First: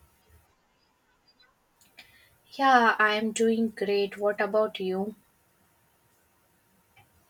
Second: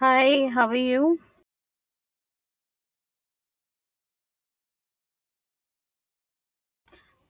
Hi, how are you? Yeah, I'm doing great. What about you?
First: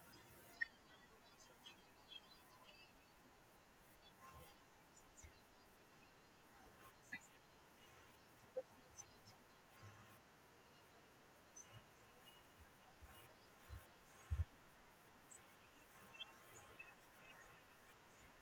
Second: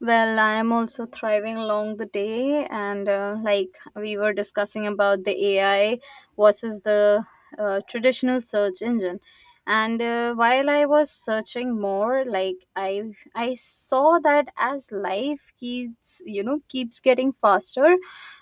Well, I am also thriving along the day, and like we were discussing about the AI versus the traditional search engine, and while I was searching more, like I saw that as life keeps keeps getting faster,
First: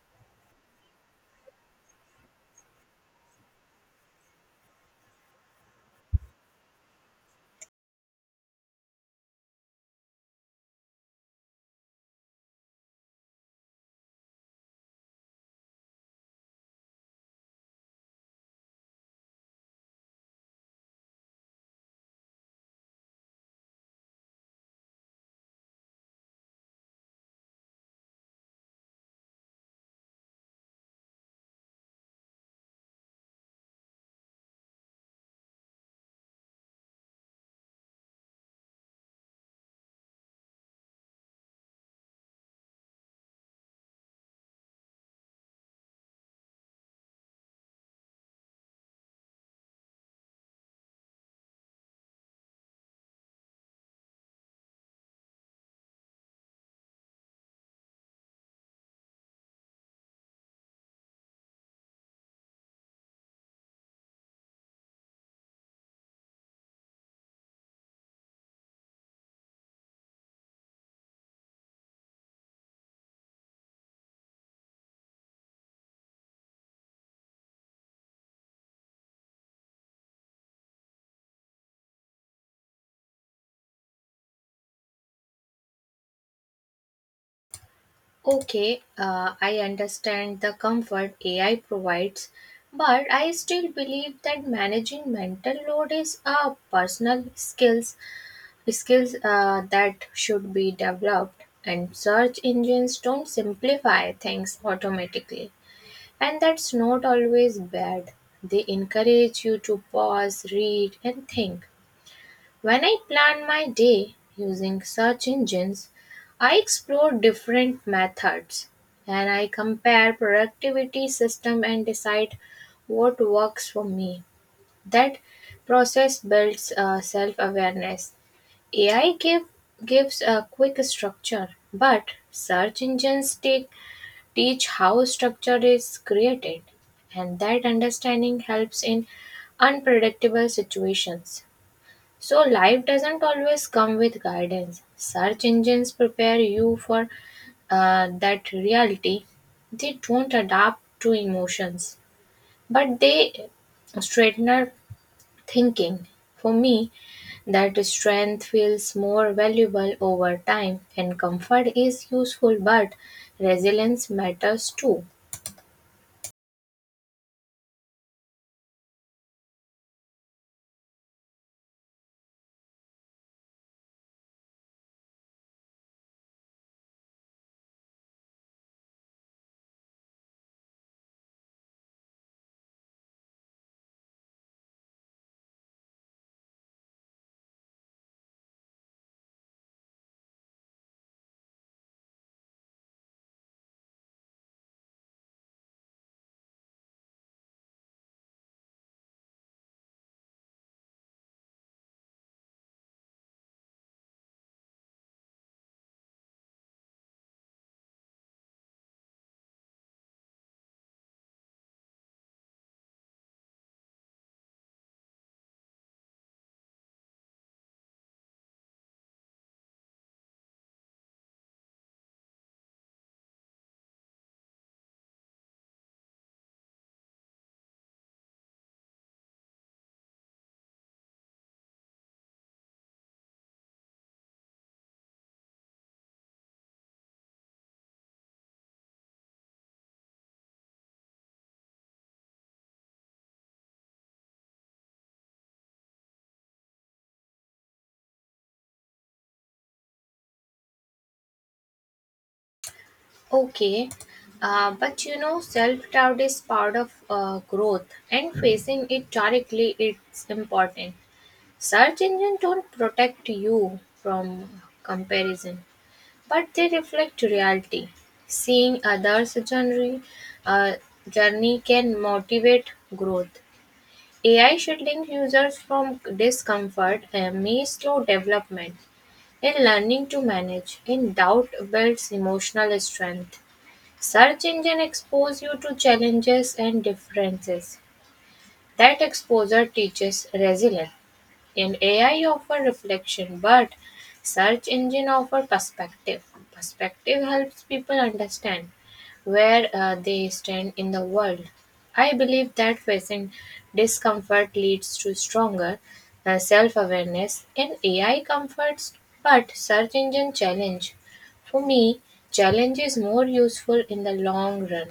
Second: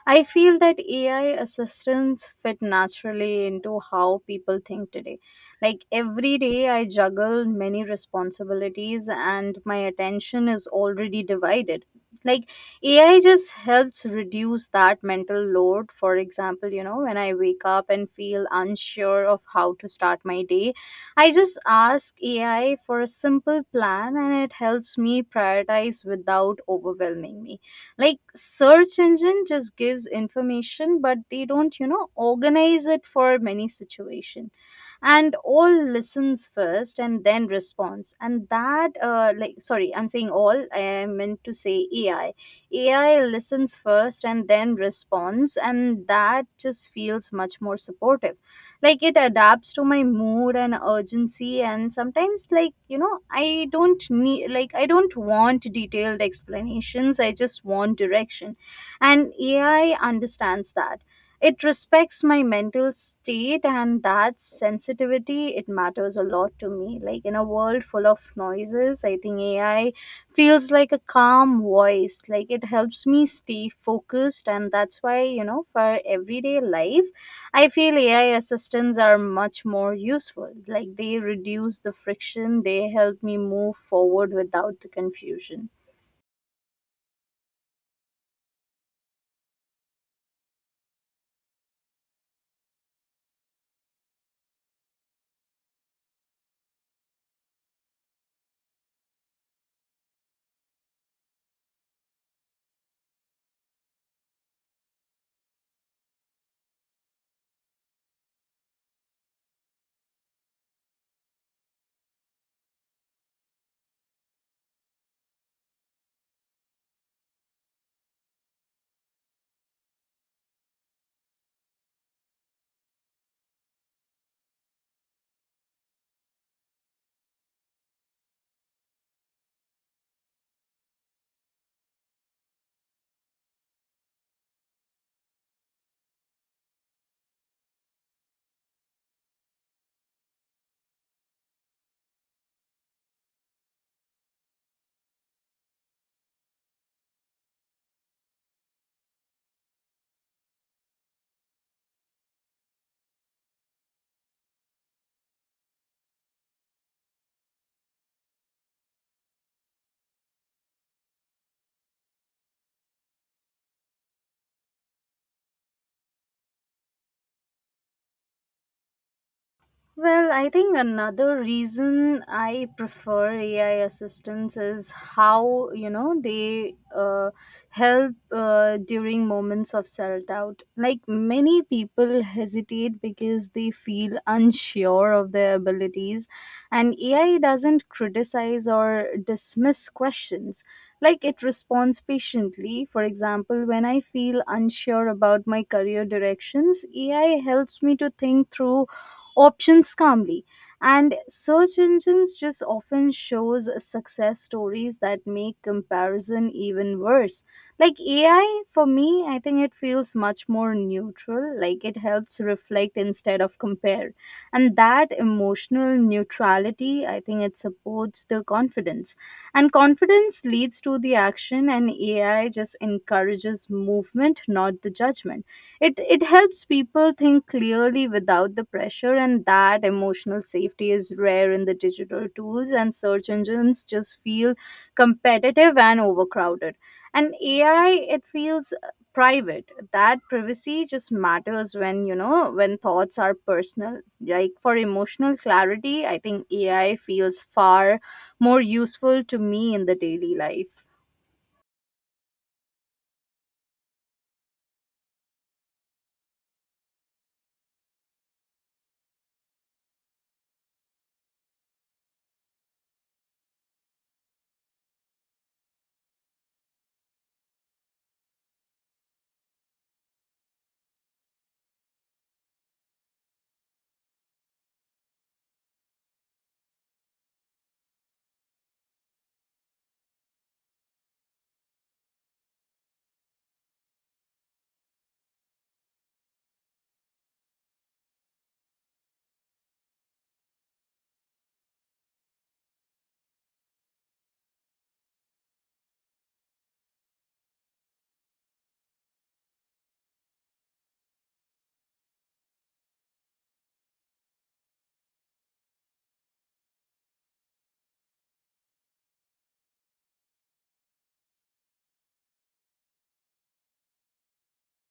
I feel that AI assistants fit naturally into how people think today. Like every day, I juggle many responsibilities and my attention is already divided. Like AI just helps reduce that mental load. For example, when I wake up and feel unsure of how to start my day, I just ask AI for a simple plan and it helps me prioritize without overwhelming me. Like search engine just gives information but they don't, organize it for many situations and all listens first and then responds and that like sorry I'm saying all I meant to say AI listens first and then responds and that just feels much more supportive. Like it adapts to my mood and urgency, and sometimes I don't want detailed explanations, I just want direction, and AI understands that. It respects my mental state and that sensitivity, it matters a lot to me. Like in a world full of noises, I think AI feels like a calm voice. Like it helps me stay focused, and that's why, for everyday life, I feel AI assistants are much more useful. Like they reduce the friction, they help me move forward without the confusion. Okay, I understand the comfort AI provides, but I still believe that managing mental load is a personal skills skills that should be developed. And search engines don't simplify things automatically, and that's not always bad. They encourage you to pause, read, and think. When I plan my day using search engines, I explore different methods and I compare productivity system and decide what works for me. That process builds self-awareness. AI gives a quick structure, but search engines teach how structure is created, and that understanding helps in unpredictable situations. So, life doesn't always come with guidance. Search engines prepare you for that reality. They don't adapt to emotions, but they straighten our thinking. For me, that strength feels more valuable over time, and comfort is useful, but resilience matters too. Well, I think another reason I prefer AI assistants is how, they help during moments of self doubt. Like many people hesitate because they feel unsure of their abilities, and AI doesn't criticize or dismiss questions. Like it responds patiently. For example, when I feel unsure about my career directions, AI helps me to think through options calmly, and search engines just often shows success stories that make comparison even worse. Like AI, for me, I think it feels much more neutral. Like it helps reflect instead of compare, and that emotional neutrality, I think it supports the confidence, and confidence leads to the action, and AI just encourages movement, not the judgment. It helps people think clearly without the pressure, and that emotional safety is rare in the digital tools, and search engines just feel competitive and overcrowded. And AI, it feels private. That privacy just matters when, when thoughts are personal. Like for emotional clarity, I think AI feels far more useful to me in the daily life. Okay, but self doubt is part of growth, and facing it directly it's important. Search engines don't protect you from comparison, but they reflect reality. Seeing others' uh, journey can motivate growth. AI should link users from discomfort and may slow development in learning to manage. In doubt builds emotional strength. Search engine expose you to challenges and differences. That exposure teaches resilience. And AI offer reflection, but search engine offer perspective. Perspective helps people understand where they stand in the world. I believe that facing discomfort leads to stronger self awareness and AI comforts, but search engine challenge. For me, challenge is more useful in the long run.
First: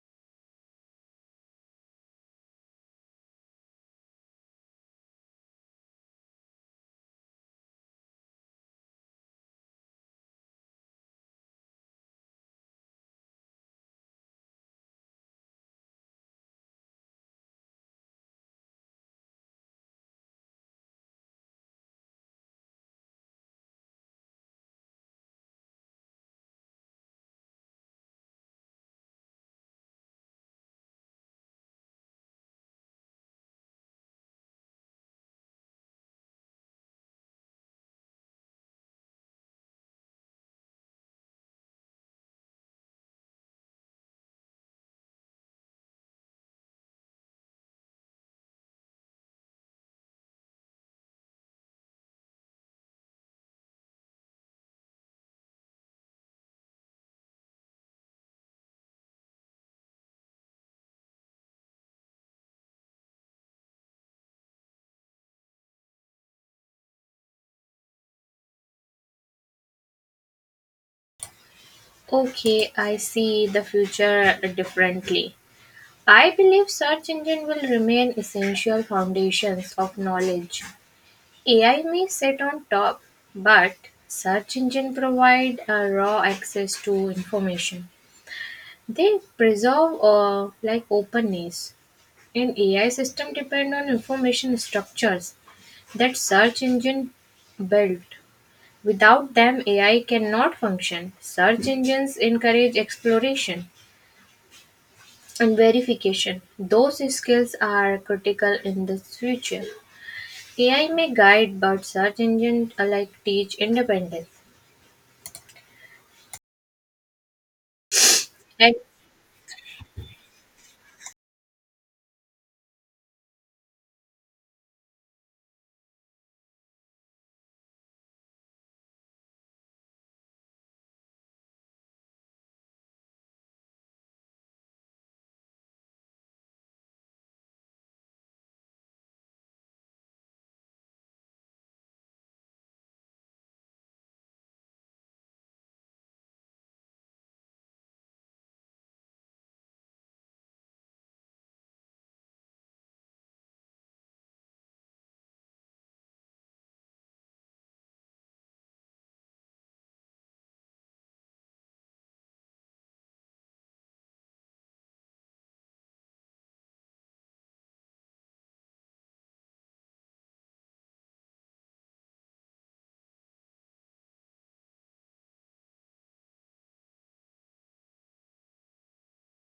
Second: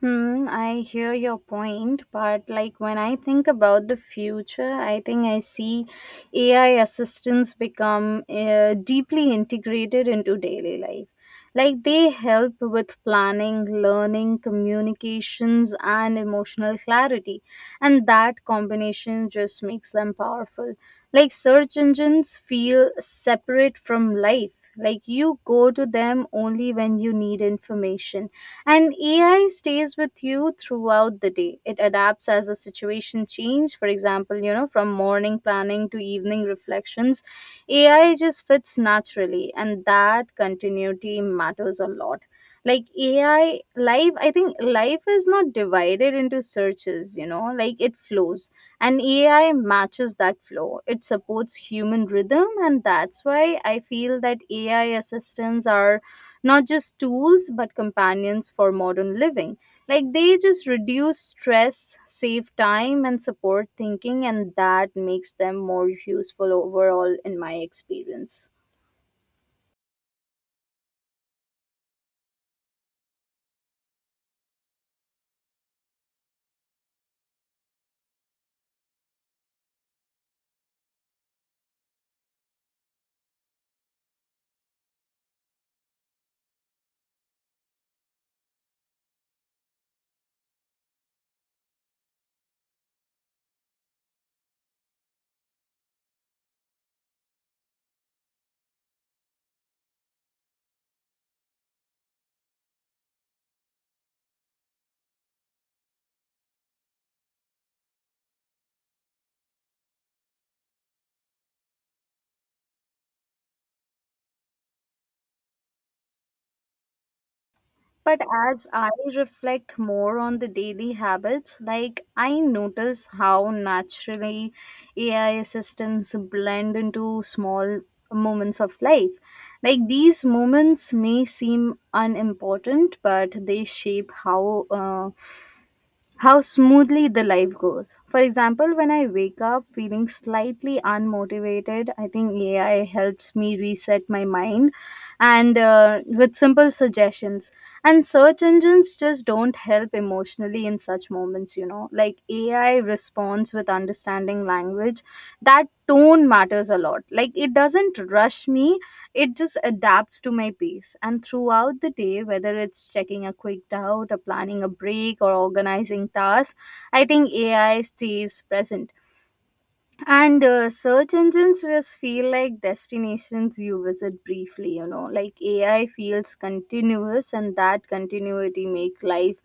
Hmm, I hear your point, but like when I think about the future, I think I see AI assistants become deeply integrated into daily life. Like they help with planning, learning, communications, and emotional clarity. And that combination just makes them powerful. Like search engines feel separate from life. Like you go to them only when you need information, and AI stays with you throughout the day. It adapts as the situation changes. For example, from morning planning to evening reflections, AI just fits naturally, and that continuity matters a lot. Like AI life, I think life is not divided into searches, like it flows. And AI matches that flow. It supports human rhythm, and that's why I feel that AI assistants are not just tools but companions for modern living. Like they just reduce stress, save time, and support thinking, and that makes them more useful overall in my experience. Okay, I see the future differently. I believe search engines will remain essential foundations of knowledge. AI may sit on top, but search engines provide a raw access to information. They preserve like openness, and AI system depend on information structures that search engine built. Without them, AI cannot function. Search engines encourage exploration and verification. Those skills are critical in the future. AI may guide, but search engines alike teach independence. But as And I reflect more on the daily habits, like I notice how naturally AI assistants blend into small moments of life. Like these moments may seem unimportant, but they shape how smoothly the life goes. For example, when I wake up feeling slightly unmotivated, I think AI helps me reset my mind, and with simple suggestions. And search engines just don't help emotionally in such moments, Like AI responds with understanding language. That tone matters a lot. Like it doesn't rush me, it just adapts to my pace. And throughout the day, whether it's checking a quick doubt, or planning a break, or organizing tasks, I think AI stays present. And search engines just feel like destinations you visit briefly, like AI feels continuous, and that continuity make life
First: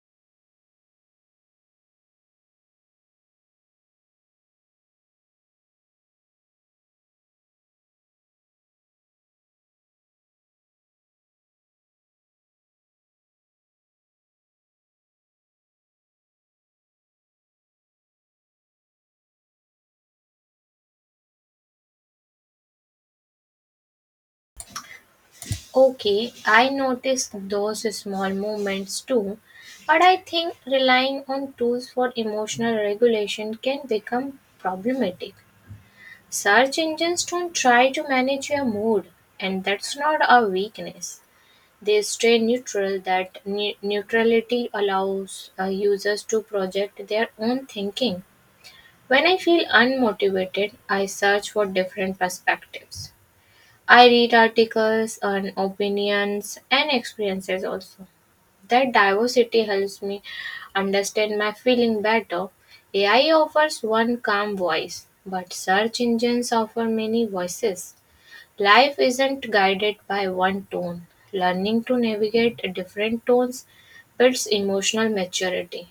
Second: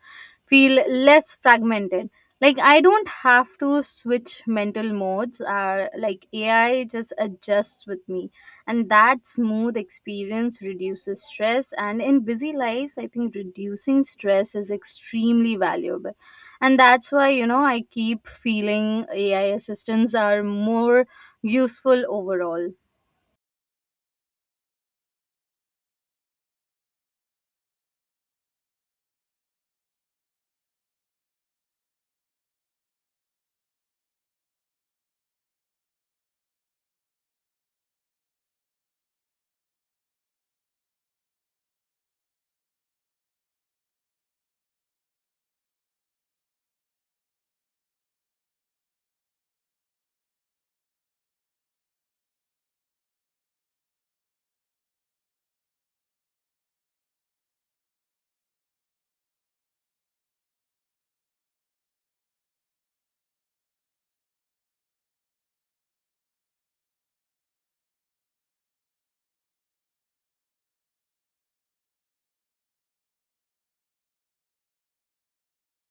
feel less fragmented. Like I don't have to switch mental modes, like AI just adjusts with me. And that smooth experience reduces stress. And in busy lives, I think reducing stress is extremely valuable, and that's why, I keep feeling AI assistants are more useful overall. Okay, I noticed those small movements too, but I think relying on tools for emotional regulation can become problematic. Search engines don't try to manage your mood, and that's not a weakness. They stay neutral; that neutrality allows users to project their own thinking. When I feel unmotivated, I search for different perspectives. I read articles on opinions and experiences also. That diversity helps me understand my feeling better. AI offers one calm voice, but search engines offer many voices. Life isn't guided by one tone. Learning to navigate different tones builds emotional maturity.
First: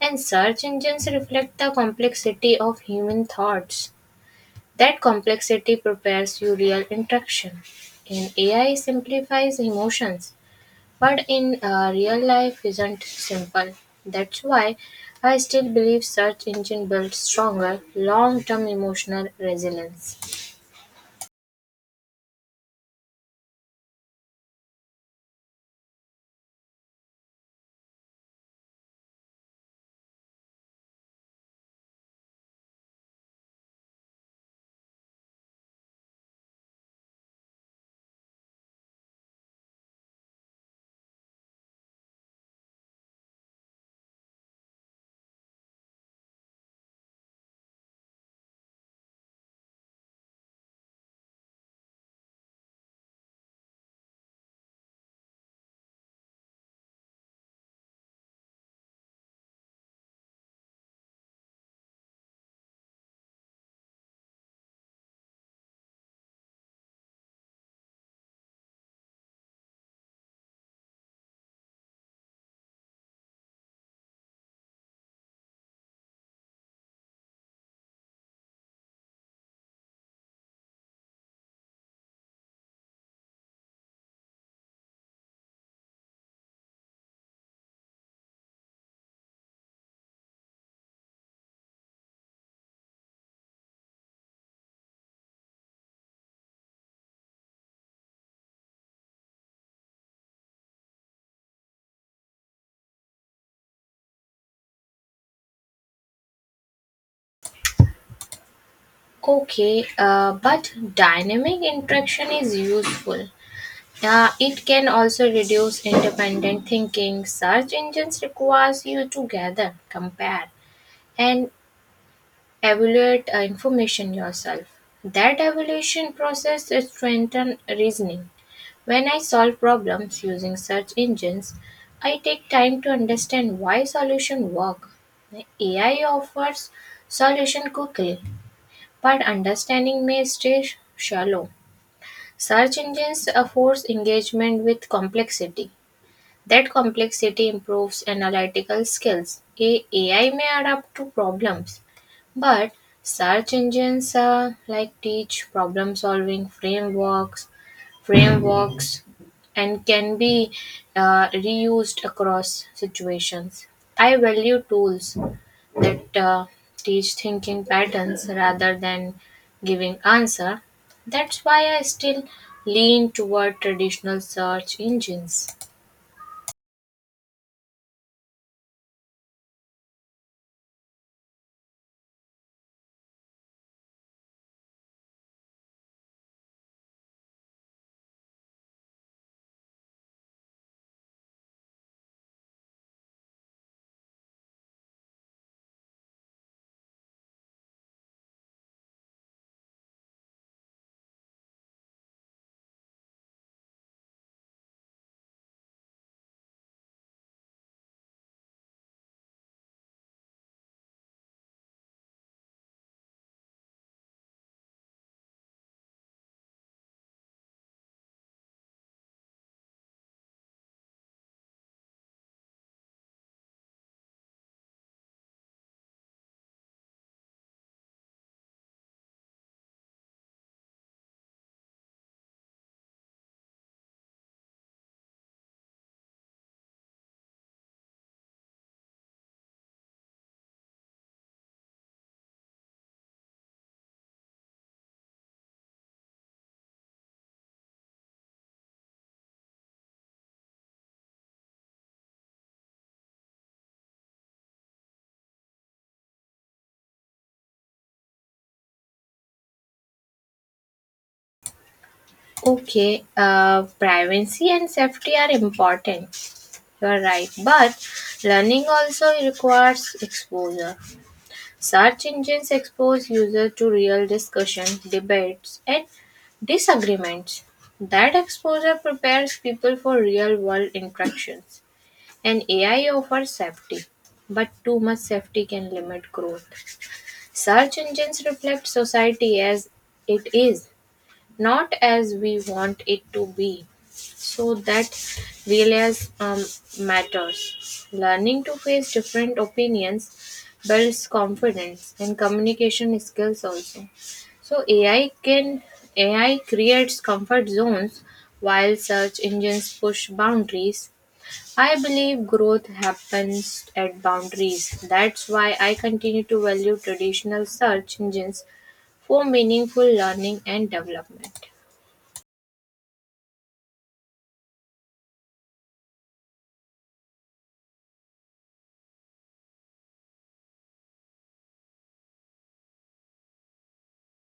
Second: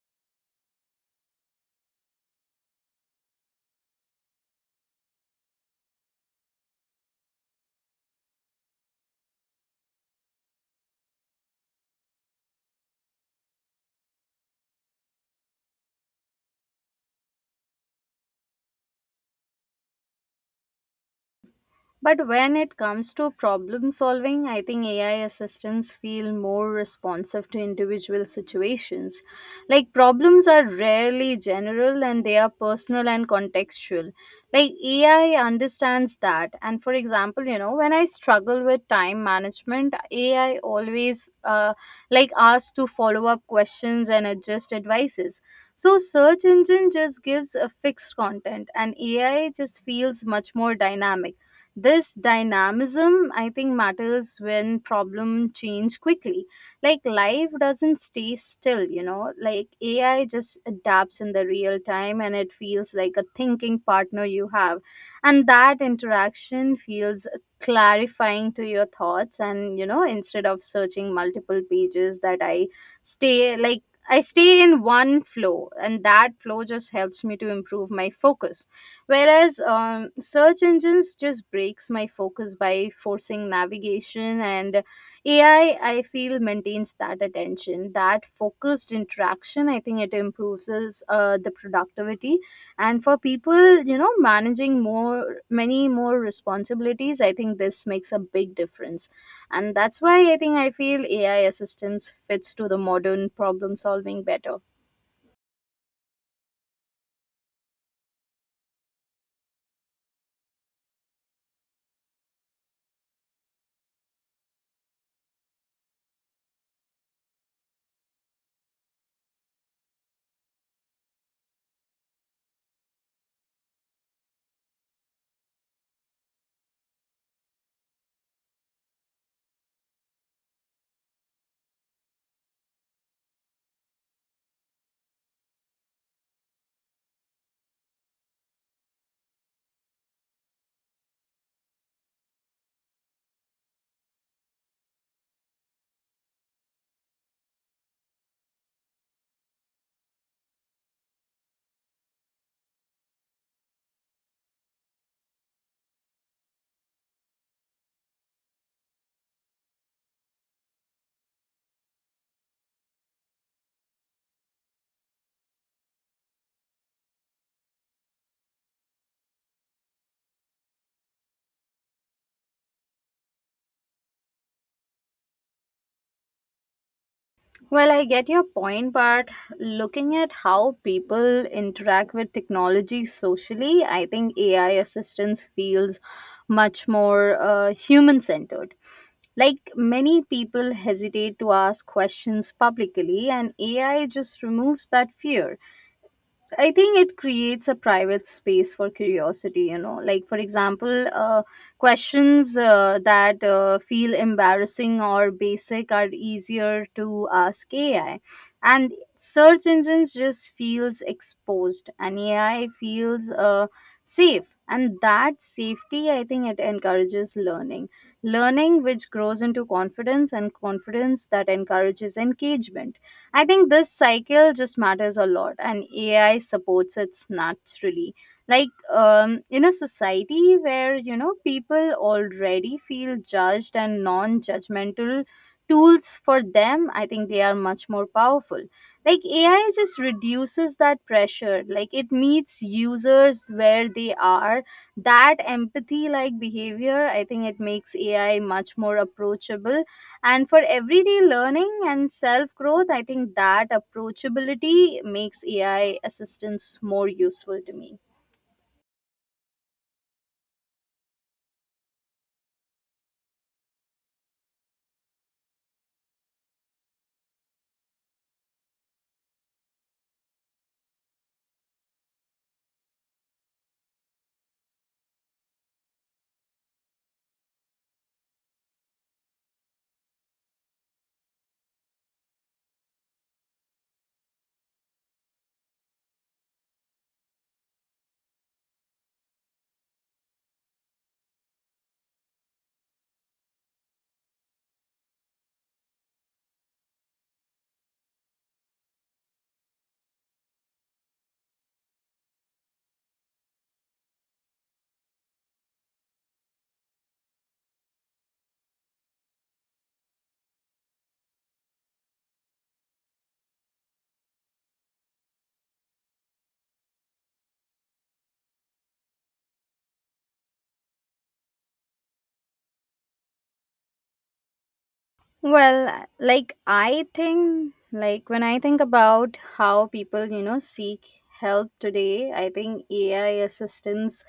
And search engines reflect the complexity of human thoughts. That complexity prepares you real interaction. And AI simplifies emotions, but in real life isn't simple. That's why I still believe search engine builds stronger long-term emotional resilience. But when it comes to problem solving, I think AI assistants feel more responsive to individual situations. Like problems are rarely general, and they are personal and contextual. Like AI understands that. And for example, when I struggle with time management, AI always like asks to follow up questions and adjust advices. So search engine just gives a fixed content, and AI just feels much more dynamic. This dynamism, I think, matters when problem change quickly. Like life doesn't stay still, Like AI just adapts in the real time, and it feels like a thinking partner you have, and that interaction feels clarifying to your thoughts. And instead of searching multiple pages, that I stay like I stay in one flow, and that flow just helps me to improve my focus. Whereas search engines just breaks my focus by forcing navigation, and AI, I feel, maintains that attention. That focused interaction, I think it improves us, the productivity. And for people, managing many more responsibilities, I think this makes a big difference. And that's why I think I feel AI assistance fits to the modern problem solving better. Okay, but dynamic interaction is useful. It can also reduce independent thinking. Search engines requires you to gather, compare, and evaluate information yourself. That evaluation process strengthens reasoning. When I solve problems using search engines, I take time to understand why solution work. AI offers solution quickly but understanding may stay shallow. Search engines afford engagement with complexity. That complexity improves analytical skills. AI may adapt to problems, but search engines like teach problem solving frameworks, frameworks, and can be reused across situations. I value tools that teach thinking patterns rather than giving answer. That's why I still lean toward traditional search engines. Well, I get your point, but looking at how people interact with technology socially, I think AI assistance feels much more human centered. Like many people hesitate to ask questions publicly, and AI just removes that fear. I think it creates a private space for curiosity, Like, for example, questions that feel embarrassing or basic are easier to ask AI. And search engines just feels exposed, and AI feels safe. And that safety, I think it encourages learning. Learning which grows into confidence, and confidence that encourages engagement. I think this cycle just matters a lot, and AI supports it naturally. Like in a society where, people already feel judged, and non-judgmental tools for them, I think they are much more powerful. Like AI just reduces that pressure. Like it meets users where they are. That empathy-like behavior, I think, it makes AI much more approachable, and for everyday learning and self growth, I think that approachability makes AI assistance more useful to me. Okay, privacy and safety are important, you're right, but learning also requires exposure. Search engines expose users to real discussion debates and disagreements. That exposure prepares people for real world interactions. An AI offers safety, but too much safety can limit growth. Search engines reflect society as it is, not as we want it to be. So that realize matters. Learning to face different opinions builds confidence and communication skills also. So, AI creates comfort zones while search engines push boundaries. I believe growth happens at boundaries. That's why I continue to value traditional search engines for meaningful learning and development. Well, like I think, like when I think about how people, seek help today, I think AI assistants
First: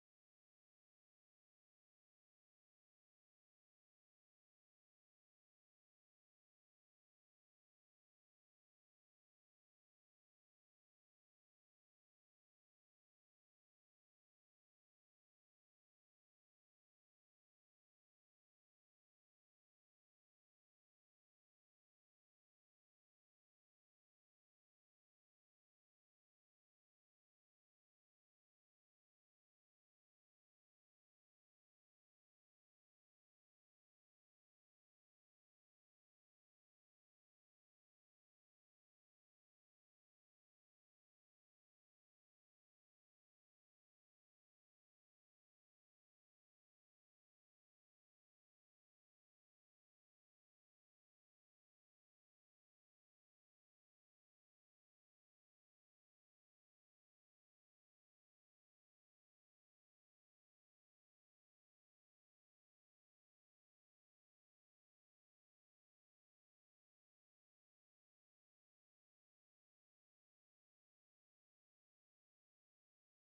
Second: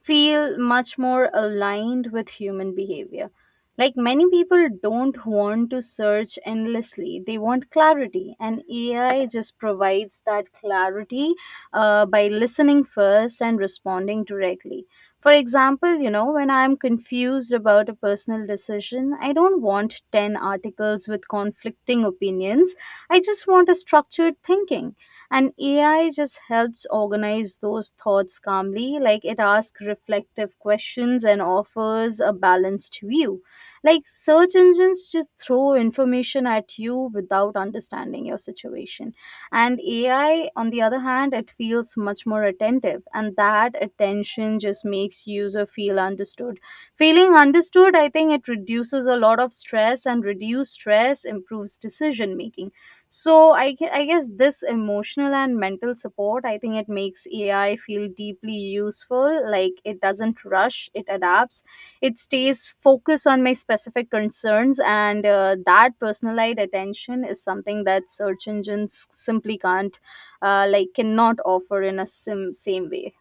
feel much more aligned with human behavior. Like many people don't want to search endlessly, they want clarity, and AI just provides that clarity by listening first and responding directly. For example, when I'm confused about a personal decision, I don't want 10 articles with conflicting opinions. I just want a structured thinking. And AI just helps organize those thoughts calmly, like it asks reflective questions and offers a balanced view. Like search engines just throw information at you without understanding your situation. And AI, on the other hand, it feels much more attentive, and that attention just makes user feel understood. Feeling understood, I think it reduces a lot of stress, and reduced stress improves decision making. So I guess this emotional and mental support, I think it makes AI feel deeply useful. Like it doesn't rush, it adapts, it stays focused on my specific concerns, and that personalized attention is something that search engines simply can't, like, cannot offer in a same way.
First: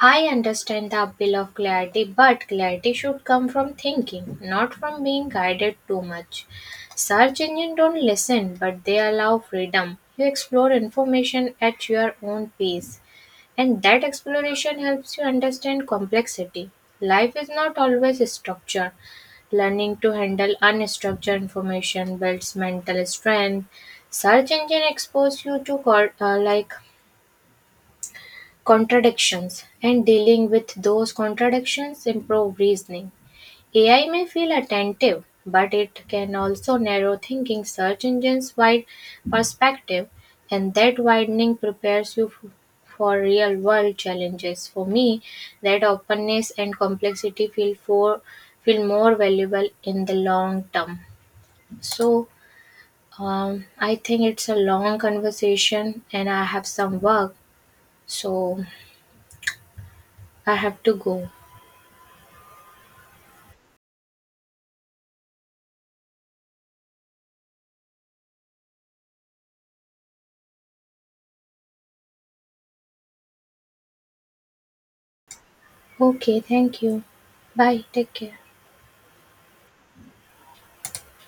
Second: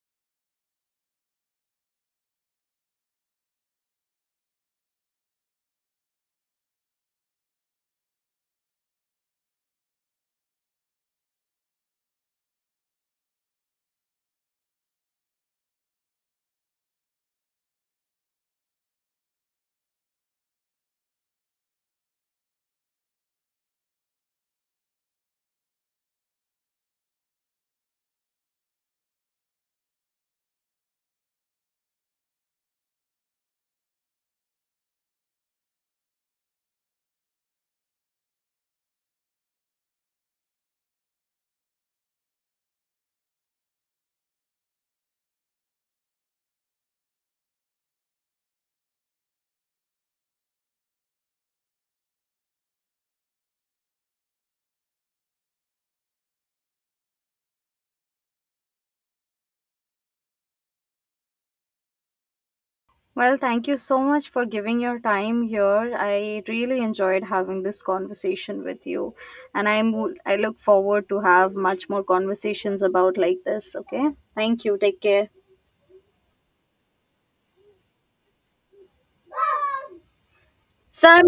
I understand the appeal of clarity, but clarity should come from thinking, not from being guided too much. Search engines don't listen, but they allow freedom. You explore information at your own pace, and that exploration helps you understand complexity. Life is not always structured. Learning to handle unstructured information builds mental strength. Search engine expose you to like contradictions and dealing with those contradictions improve reasoning. AI may feel attentive, but it can also narrow thinking. Search engines wide perspective, and that widening prepares you for real world challenges. For me, that openness and complexity feel more valuable in the long term. So I think it's a long conversation, and I have some work, so I have to go. Well, thank you so much for giving your time here. I really enjoyed having this conversation with you, and I look forward to have much more conversations about like this. Okay, thank you. Take care. Okay, thank you. Bye, take care. Sir,